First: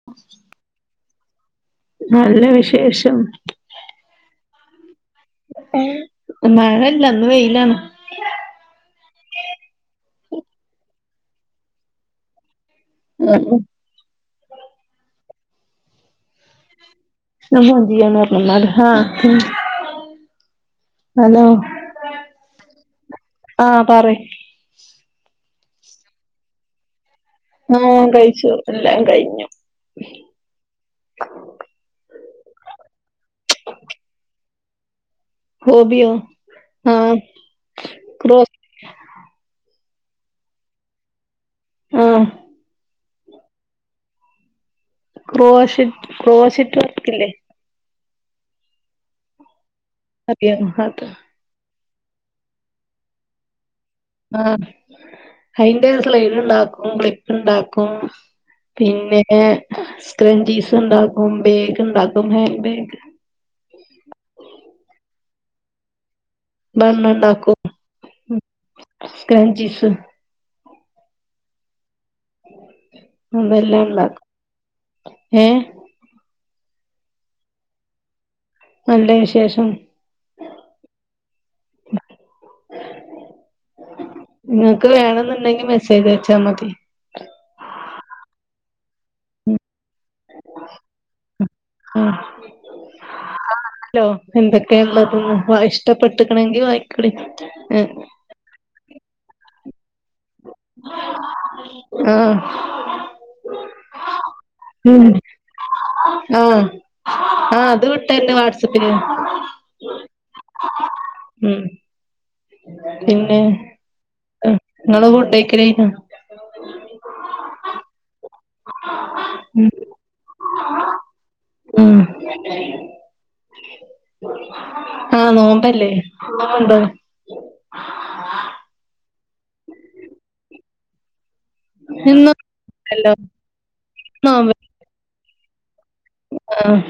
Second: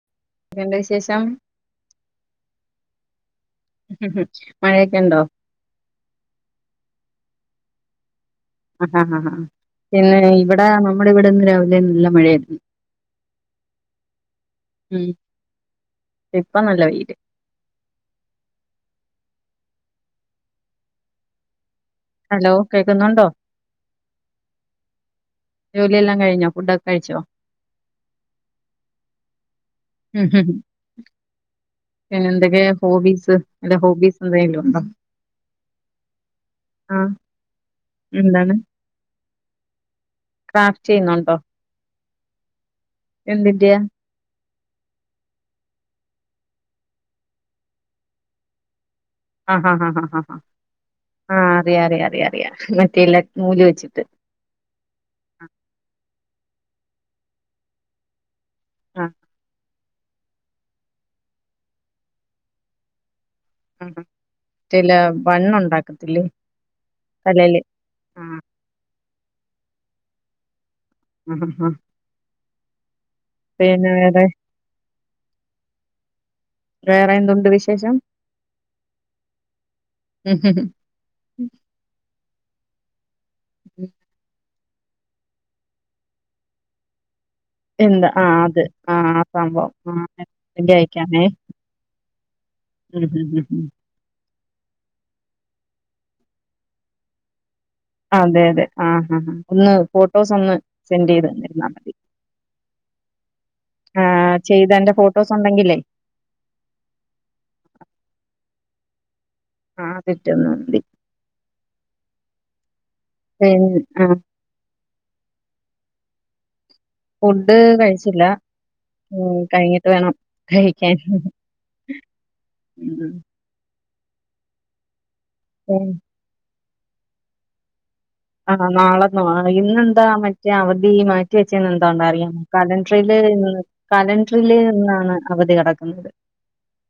ഓ [unintelligible] A വിശേഷം നല്ല വിശേഷം മഴയൊക്കെ ഉണ്ടോ മഴല്ല അന്ന് വെയിലാണ് ആഹാ ആാാ പിന്നെ ഇവിടെ നമ്മുടെ ഇവിടെന്ന് രാവിലെ നല്ല മഴയായിരുന്നു [unintelligible] ഇപ്പ നല്ല വീര് നമ്മ ദ ന നമാ ആഹ ഹലോ ഹലോ കേക്കുന്നുണ്ടോ ആഹ പറീ ജോലിയെല്ലാം കിഞ്ഞ ഫുഡൊക്കെ കഴിച്ചോ ആ കഴിച്ചു എല്ലാം കഴിഞ്ഞു ഉം ഉം [unintelligible] പിന്നെ എന്തൊക്കെയ ഹോബീസ് എ ഹോബീസ് എന്തെിലും ഉണ്ടോ ഹോമിയോആ ആഹ് എന്താണ് ക്രാഫ്റ്റ് ചെയ്യുന്നുണ്ടോ ആഹ എന്തന്ത്യ ക്രോഷ ക്രോശിട്ട് വക്കില്ലേ ആ ഹാ ആ ആാ അറയാണ് അത [unintelligible] ആഹ് അറിയാ അറിയാം അറിയാറിയാം മറ്റേ എല്ലാം നൂല് വെച്ചിട്ട് ആഹ അതിന്റെ സ്ലൈഡ ഉണ്ടാക്കുംലിപ്പ്ണ്ടാക്കും ആഹ് പിന്നെ സ്ക്രഞ്ചീസ് ഉണ്ടാക്കും ബേഗ് ഉണ്ടാക്കും ഹാൻ ബാഗ് ആഹ് ചില ബൺ ഉണ്ടാക്കത്തില്ലേ ബണ്ണ് ഇണ്ടാക്കും തലേല് ആഹ് ഉം സ്ക്രഞ്ചീസും അഹ ഹാ അതെല്ലാം പിന്നെ വേറെ ഇണ്ടാക്കും ഏഹ് വേറെ എന്തുണ്ട് വിശേഷം നല്ല വിശേഷം ഉം ഇങ്ങക്ക് വേണെന്നുണ്ടെങ്കി മെസ്സേജ് അയച മതി എന്താ ആ അത് ആ സംഭവം ആ മെസ്സേജ് അയക്കാമെ ഉം ഉം ഉം ഉം ഉം ല്ലോ എന്തൊക്കെള്ളത് ന്ന് വ ഇഷ്ടപ്പെട്ട്ക്ക്ണങ്കി വാങ്ങിക്കാളി എ അതെ അതെ ആ ഹ ഹാ ഒന്ന് പൊ ഫോട്ടോസ് ഒന്ന് സെൻഡ് ചെയ്ത് തന്നാ മതി ആഹ് ആ ചെയ്തതിന്റെ ഉം ഫോട്ടോസ് ഉണ്ടെങ്കിലേ ആ ആ അത് വിട്ടര്ണ്ട് വാട്സപ്പ്ല് ആ അതിറ്റന്നാ മതി ഉം പിന്നെ ഉം ഇങ്ങള ഫുഡയ്ക്കല് കഴിഞ്ഞോ ഫുഡ് കഴിച്ചില്ല കഴിഞ്ഞിട്ട് വേണം കഴിക്കാൻ ഉം ഉം ആ ഉം നോമ്പല്ലേ ന്തോ ആ നാളന്നൊ ആ ഇന്നന്താ മറ്റേ അവധി മാറ്റി വെച്ച എന്തുകൊണ്ടാ അറിയൊ ഇന്നും കലണ്ട്ര് ണ്ടല്ലോ ല് ഇന്ന് കലണ്ട്ര് നോമ്പ് ല് ഇന്നാണ് അവധി കടക്കുന്നത് ആഹ്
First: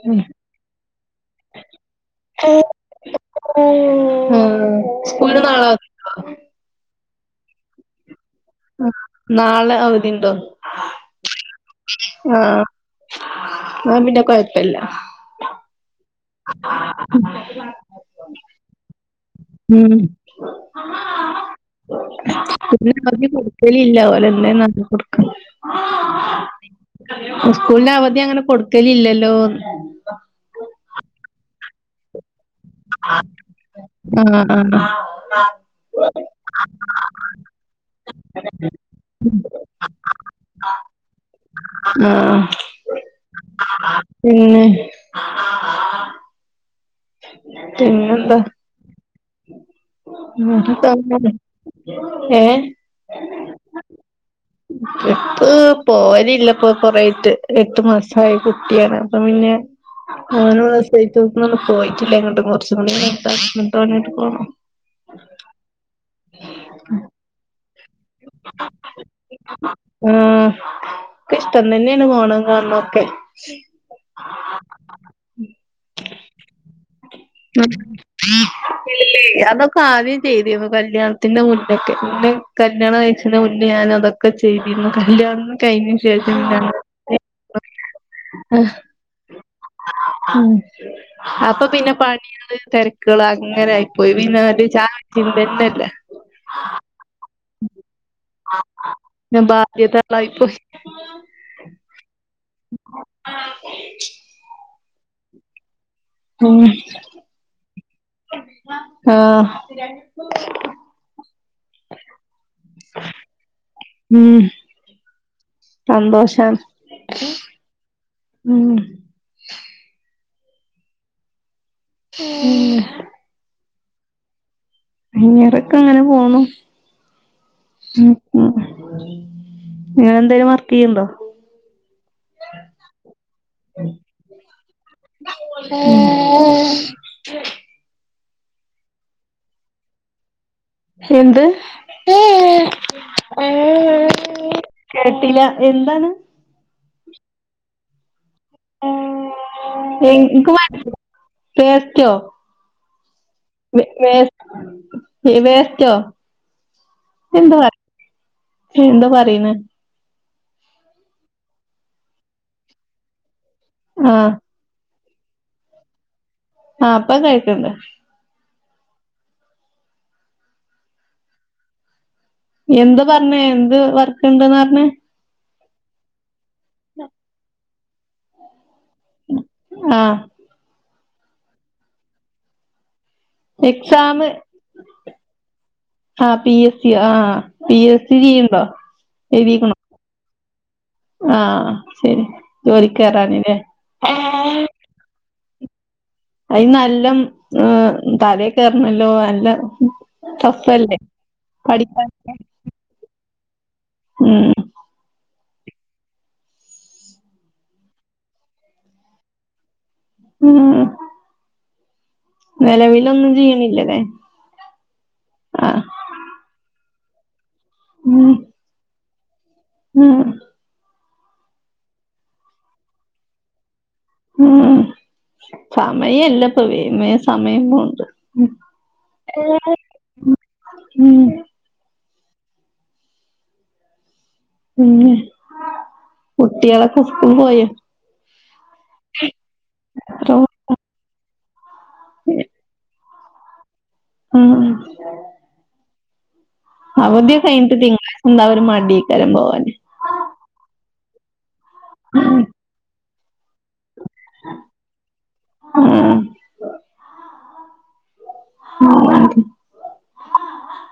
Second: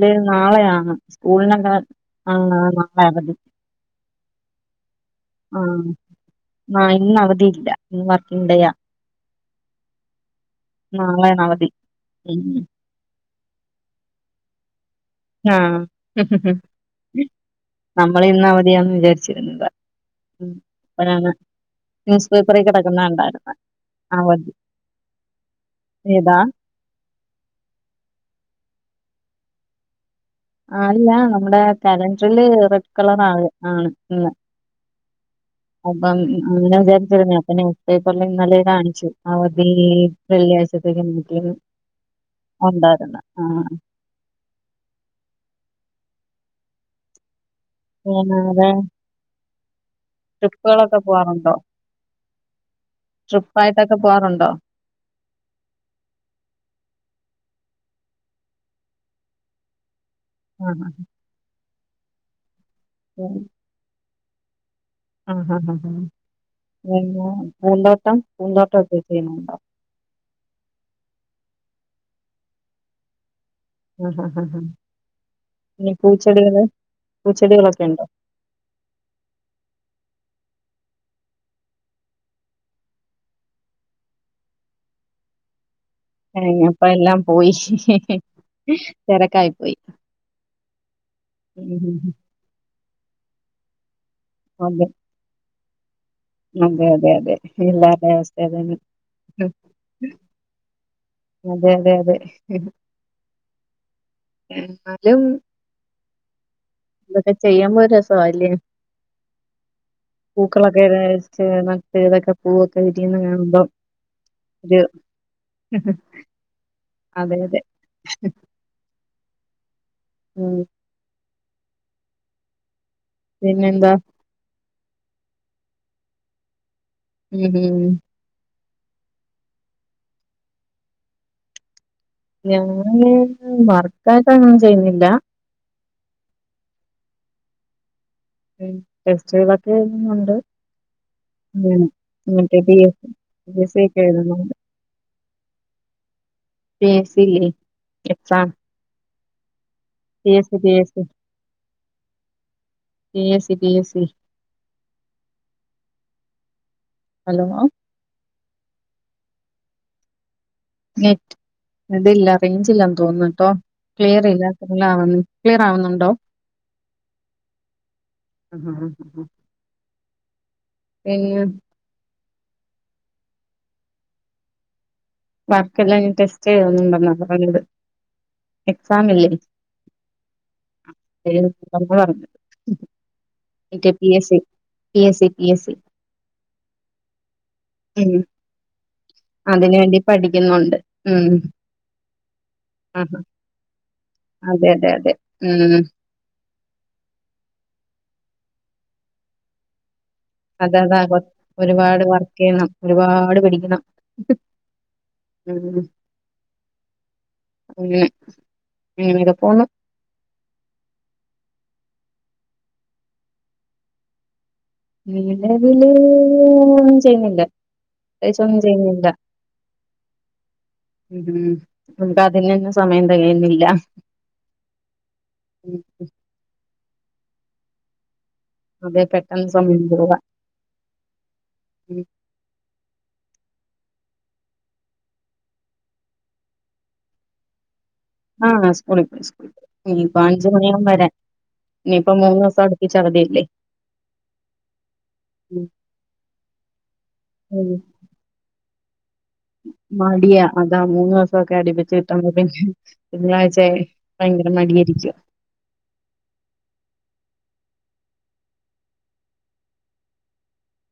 ല് ഉം നാളെയാണ് സ്കൂൾനെക്കെ ആ നാളെ അവധി ഉം ആ ആ ഇന്ന അവധിയില്ല ഇന്ന് വർക്കിങ്‌ ഡേയാ നാളെ അവധി ഇണ്ടോ നാളെയാണ് അവധി ആ ഉം ന്നാ പിന്നെ കൊഴപ്പല്ല ആ നമ്മള് ഇന്ന് അവധിയാന്ന് വിചാരിച്ച ഉം ന്യൂസ് പേപ്പറിൽ കിടക്കുന്ന സ്കൂളിന് അവധി കണ്ടായിരുന്ന് കൊടുക്കലില്ല ഓൽ അവധി എന്തേന്ന് ആവോ കൊടു [unintelligible] ഏതാ സ്കൂൾന് അവധി അങ്ങനെ കൊടുക്കലില്ലല്ലോന്ന് ആല്ല നമ്മുടെ കലണ്ട്ര് ല് റെഡ് കളറ ആണ് ആണ് ഇന്ന് ആ ആ അപ്പം അങ്ങനെ വിചാരിച്ചിരുന്നു അപ്പ ന്യൂസ് പേപ്പർൽ ഇന്നലെ കാണിച്ചു അവധി വെള്ളിയാഴ്ചത്തേക്ക് നീട്ടീന്ന് ആഹ് ഉണ്ടായിരുന്ന് ആ പിന്നെ പിന്നെന്താ പിന്നെ [unintelligible] ട്രിപ്പുകളൊക്കെ പോവാറുണ്ടോ [unintelligible] ഏ ട്രിപ്പായിട്ടൊക്കെ പോവാറുണ്ടോ ട്രിപ്പ്‌ പോവലില്ല ഇപ്പൊ കൊറേയിട്ട് എട്ട് മാസായ കുട്ടിയാണ് അപ്പൊ പിന്നെ അങ്ങനെ ഉള്ള ആഹ് [unintelligible] ഒന്നും പോയിട്ടില്ല എങ്ങോട്ടും കൊർച്ചും കൂടി കഴിഞ്ഞിട്ട് ന്നട്ട് ഓനെറ്റ് പോണം ആ ആ ആ ആ പിന്നെ പൂന്തോട്ടം പൂന്തോട്ടം ഒക്കെ ചെയ്യണ ഉം ഇക്ക് ഇഷ്ടം തന്നെണ് പോണതും കാൺണോക്കെ ആ ഹാ ഹാ ഹാ പിന്നെ പൂച്ചെടികള് പൂച്ചെടികളൊക്കെ ഇണ്ടോ ഇല്ലേയ് അതൊക്കെ ആദ്യം ചെയ്തിരുന്നു കല്യാൺത്തിന്റെ മുന്നെക്കെ ഇന്നെ കല്യാണം കഴിച്ണ മുന്നേ ഞാൻ അതൊ ക്കെ ചെയ്തിര്ന്നു കല്യാണ കയിഞ്ഞ ശേഷ് ഏ ഞാപ്പ എല്ലാം പോയി തെരക്കായി പോയി ഉം അപ്പൊ ഉം ഉം പിന്നെ ഉം. പണികള് തെരക്കൾ അങ്ങനായി- പോയി പിന്ന [unintelligible] [unintelligible] ചാ അതെ ചിന്തന്നല്ലേ അതെ അതെ അതെ എല്ലാർടെ അവസ്ഥ അതനി പിന്നെ ബാധ്യതകളായിപ്പോയി അതെ അതെ അതെ. [unintelligible] എന്നാലും. ഉം ഇതൊക്കെ ചെയ്യമ്പോരു രസാവല്ലേ. ര [unintelligible] പൂക്കളൊക്കെ [unintelligible] രിച്ച് നട്ട് ഇതൊക്കെ പൂവൊക്കെ വിരിയന്നെ കാണുമ്പം. ഉം സന്തോഷം. അതെ അതെ. ഉം ഉം ഉം [unintelligible] പിന്നെന്താ. അയ്യറക്ക അങ്ങനെ പോന്നു ഉം ഉം. ഉം ഉം നിങ്ങ [unintelligible] ന്തേലും വർക്ക് ചെയ്യണ്ടോ. ഞാന് വർക്കായിട്ട് അങ്ങും ചെയ്യുന്നില്ലാ ആ [unintelligible] ടെസ്റ്റ്കളൊക്കെ ഴുന്നുണ്ട്. എന്ത് മറ്റേ P S C P S C ഒക്കെ എഴുതുന്നുണ്ട് [unintelligible] കേട്ടില്ല എന്താണ്. പിഎസ്സി ഇല്ലേ എക്സാം ആ [unintelligible] പിഎസ്സി പിഎസ്സി പിഎസ് വേ വേസ് വേസ്‌റ്റോ ഹലോ ന്തോ [unintelligible] എന്തോ പറയിണ് നെറ്റ് ഇതില്ല റേഞ്ച് ഇല്ലാന്ന് തോന്നുട്ടോ ക്ലിയർ ആഹ് ഇല്ല. [unintelligible] ക്ലിയറാവുന്നുണ്ടോ. ആ അപ്പ കേക്കണ്ട് [unintelligible] പിന്നെ എന്ത് പറഞ്ഞേ എന്ത് വർക്ക്ണ്ടെന്നാ അറഞ്ഞേ. വർക്കെല്ലാ ഇ ടെസ്റ്റ് എഴുതു ന്നുണ്ടെന്നാ പറഞ്ഞത്. എക്സാം ഇല്ലേ ആഹ് [unintelligible] പറഞ്ഞത്. [unintelligible] P exam S C P S C P S C ആ പിഎസ്സി ആ ഉം പിഎസ്സി ചീയുണ്ടോ അതിന് വേണ്ടി പഠിക്കുന്നുണ്ട്. ഉം ആഹ് ശരി ആഹ് ജോലിക്കേറാനില്ലേ. അതെ അതെ അതെ ഉം. അയി നല്ലം തലേ കേറണല്ലോ അല്ല. അതാതാ [unintelligible] ഒരുപാട് വർക്ക്യ്യണം ഒരുപാട് പിടിക്കണം. ഉം. ഉം ഉം ഉം ഇതൊക്കൊന്നു- ഉം. നിലവിലൊന്നും ചെയ്യണില്ലല്ലേ. ആഹ് നിലവല് [unintelligible] ചെയ്യുന്നില്ല ഉം അത്യാശ്യം ഒന്നും ചെയ്യുന്നില്ല ഉം. ഉം ഉം [unintelligible] അതിനൊന്നും സമയം തെകയുന്നില്ല ഉം സമയല്ല ഇപ്പൊ വേമേ സമയം പോണ്ട്. ഉം അതെ പെട്ടെന്ന് സമയം പോവ ഉം പിന്നെ കുട്ടികളൊക്കെ സ്കൂൾ പോയ. ആഹ് സ്കൂളി പോയി സ്കൂളി പോ ന ഇപ്പ എത്ര അഞ്ചച് മണിവും വരൻ ഇനിയിപ്പ മൂന്ന് ദിവസം അടുപിച് അവധിയല്ലേ ഉം ഉ ഉം അവധി ഒക്കെ കഴിഞ്ഞട്ട് ഉം. തിങ്കളായിച ഉടവും ഒരു മടിക്കരം. പോ മടിയാ അതാ മൂന്ന് ദിവസംക്കെ അടിപ്പിച്ചച്ച് കിട്ട്പ പിന്നെ തിങ്കളാഴ്ച ഭയങ്കര മഠിയരിക്കും. ആഹ് ആഹ്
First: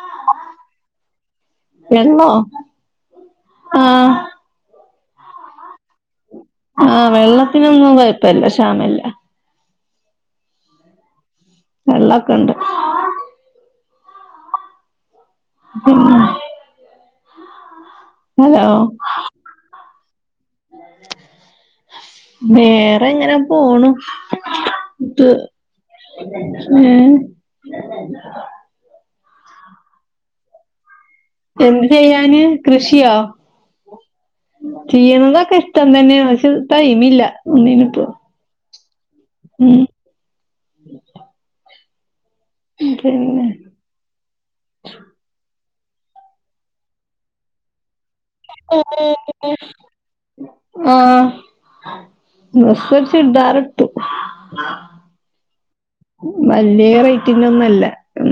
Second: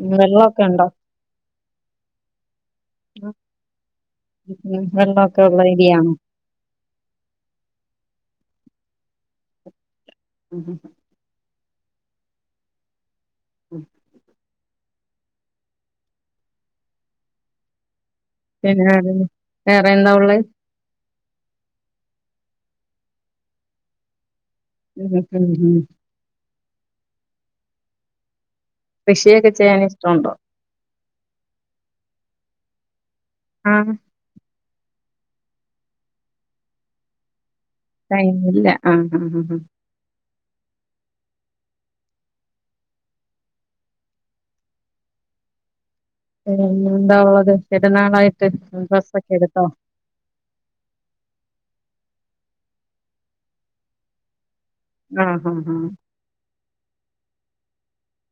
ഉം, വെള്ളമൊക്കെ ഉണ്ടോ ആഹ [unintelligible] ആഹ വെള്ളത്തിനൊന്നും കുഴപ്പല്ല ശ്യമല്ല. ഉം ഉം വെള്ളൊക്കെ ഉണ്ട്. ഉം. പിന്നെ ഹലോ പിന്നെ വേറെ എന്താ ഉള്ളത്. വേറെ എങ്ങനാ പോണൂ. എന്തൊക്കെയുണ്ട് ഏ [inaudible] കൃഷിയൊക്കെ ചെയ്യാൻ ഇഷ്ടുണ്ടോ? എന്ത് ചെയ്യാന് കൃഷിയോ? ആഹ് ചെയ്യണം എന്നൊക്കെ ഇഷ്ടം തന്നെയ തൈമില്ല ഒന്നിനും. ടൈമില്ല ആഹ ആ് ആ് അതെന്നെ പി എന്താപട് പെരുന്നാളായിട്ട് ഡ്രസ്സ് ഒക്കെ എടുത്തോ? ആഹ ഡ്രസ്സ് ചുരിദാർ എടുത്തു. ആഹ ഹഹ് ആഹ വലിയ റൈറ്റ് ഒന്നുംല്ല.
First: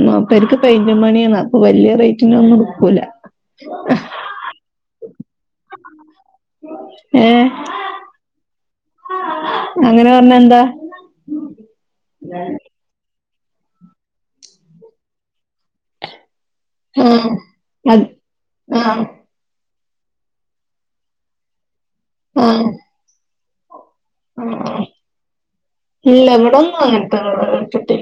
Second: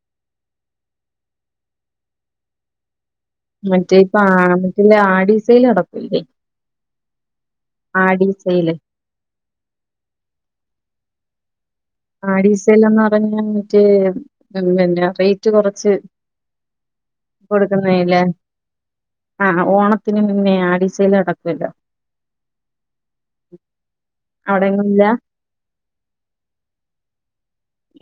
മൂപ്പർക്ക് പെയിന്റ് പണിയാണ് അപ്പോൾ വലിയ റേറ്റിന്റെ ഒന്നും എടുക്കുല്ല. മറ്റേ ഇപ്പ മറ്റ ആഡീസൽ നടക്കല്ലേ ഏഹ് ആടിസയില്. അങ്ങനെ പറഞ്ഞ എന്താ? ആ ടി ഡിസൽന്ന് പറഞ്ഞ മറ്റേ പിന്ന റൈറ്റ് കൊറച്ച്. ആഹ് അത് കൊടുക്കുന്നയിന്. ആഹ് ആഹ ഓണത്തിന് മുന്നേ ആടിസൽ അടക്കല്ലോ? ആഹ് [inaudible] ആ അവിടെങ്ങും ഇല്ല ഇല്ല ഇവിടെ ഒന്നും അങ്ങനതൊ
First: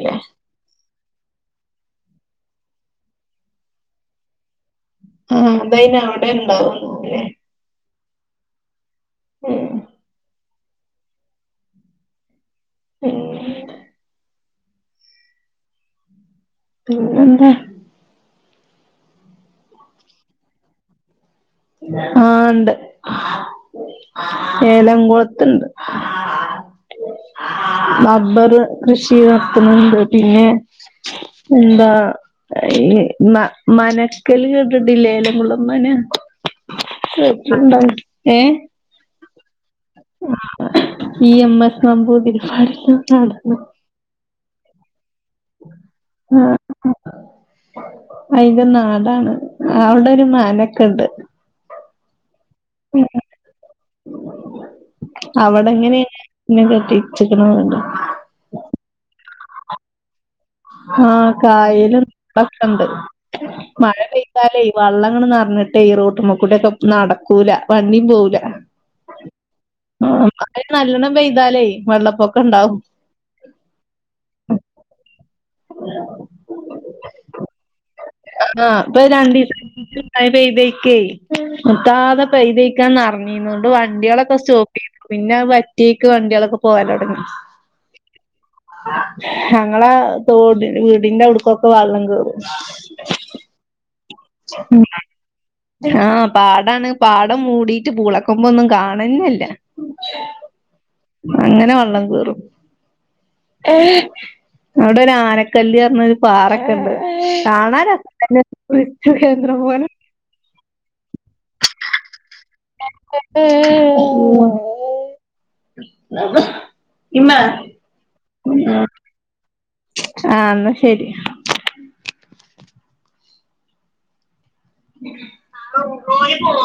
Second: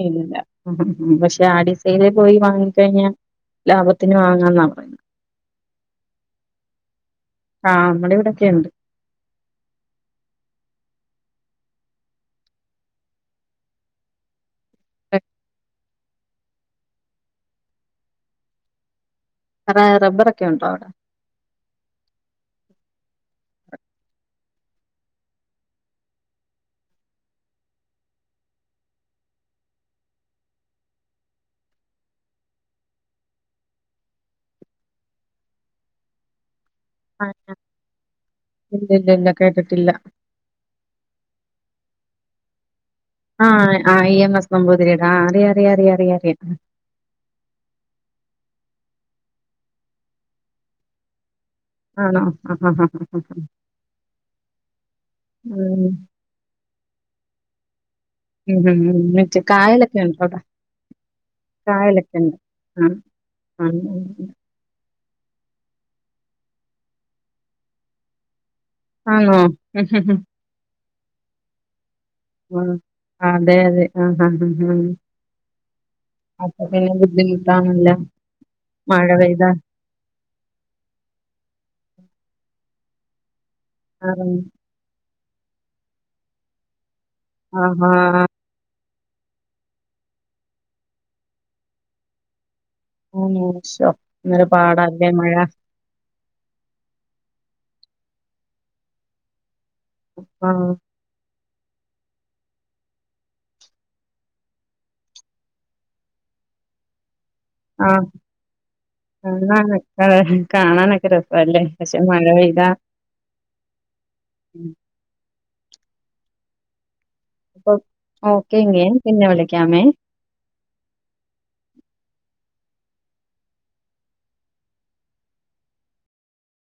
ഇല്ല. ഉം പക്ഷെ ആടിസൈയില പോയി വാങ്ങിക്കഴിഞ്ഞാ ലാഭത്തിന് വാങ്ങാെന്നാ പറയ. ആ അന്തായിന് അവിടെ ഉണ്ടോ ആഹ് നമ്മള ഇവിടെക്കെ ഉണ്ട്. [inaudible] [inaudible] [inaudible] പിന്നെന്താ വേറെ റബ്ബറൊക്കെ ഉണ്ടോ അവിടെ ആഹ് ഇണ്ട് ഏലംകുളത്ത് ഇണ്ട് റബ്ബറ് കൃഷി നടത്തണുണ്ട് പിന്നെ എന്താ ഈ മനക്കല് കേട്ടിട്ടില്ലേ ഏലംകുളംതന്നാ ആ കേട്ടിട്ടുണ്ടോ ഏഹ് ഇല്ല ഇല്ല ഇല്ല കേട്ടിട്ടില്ല ഇ എം എസ് നമ്പൂതിരിപ്പാട് ആഹ് ആഹ് ഇ എം എസ് നമ്പൂതിരിയുടെ ആഹ് അറിയാ അറിയാ അറിയാ അറിയാ അയിൻ്റെ നാടാണ് അവിടെ ഒരു മാനൊക്കെ ഇണ്ട് ആണോ [inaudible] ഉം അവിടെ ഇങ്ങനെ ഇന്നെ കെട്ടിച്ചേക്കണ് എന്നുണ്ട് ഉം ഉം ഉം മറ്റേ കായലൊക്കെ ഉണ്ടോ അവിടെ ആഹ് കായലും കായലൊക്കെ ഉണ്ട് ഇതൊക്കെണ്ട് ആ ആ മഴ പെയ്താലെ വെള്ളം ഇങ്ങട് നിറഞ്ഞിട്ടേ ഈ റോട്ടുമ്മേക്കൂടെ ഒക്കെ നടക്കൂല വണ്ടിയും പോകൂല ആണോ മഴ നല്ലോണം പെയ്താലേ വെള്ളപ്പൊക്കം ആഹ് അതെ അതെ ആഹ് ആഹ് ആഹ് ആഹ് അപ്പൊ പിന്നെ ബുദ്ധിമുട്ടാണല്ലൊ ആഹ് ഇപ്പൊ മഴ പെയ്താ രണ്ടീസായിട്ട് മഴ പെയ്തേക്കെ നിർത്താതെ പെയ്തേയ്ക്കാന്ന് അറിഞ്ഞീന്നുകൊണ്ട് ആ വണ്ടികളൊക്കെ സ്റ്റോ പ്പ് പിന്നെ വറ്റിയക്ക് വണ്ടികളൊക്കെ പോവാൻ തുടങ്ങി ആഹ് ആഹ് ഞങ്ങളെ തോടി വീടിന്റെ അവടേക്കൊക്കെ വെള്ളം കേറും ആന്നോ ശൊ അന്നേരം പാടാല്ലേ മഴ ആഹ് പാടാണ് പാടം മൂടീട്ട് പൂളക്കൊമ്പൊന്നും കാണന്നേല്ല ആഹ് അങ്ങനെ വെള്ളം കേറും അവിടെ ഒരു ആനക്കല്ല് പറഞ്ഞ ഒരു പാറൊക്കെ ഇണ്ട് കാണാൻ രസ കാണാനൊ കാണാനൊക്കെ രസാല്ലേ പക്ഷെ മഴ പെയ്താ [unintelligible] [unintelligible] ഓക്കെ ഇങ്ങേ പിന്നെ വിളിക്കാമേ ആഹ് എന്നാ ശെരി [unintelligible]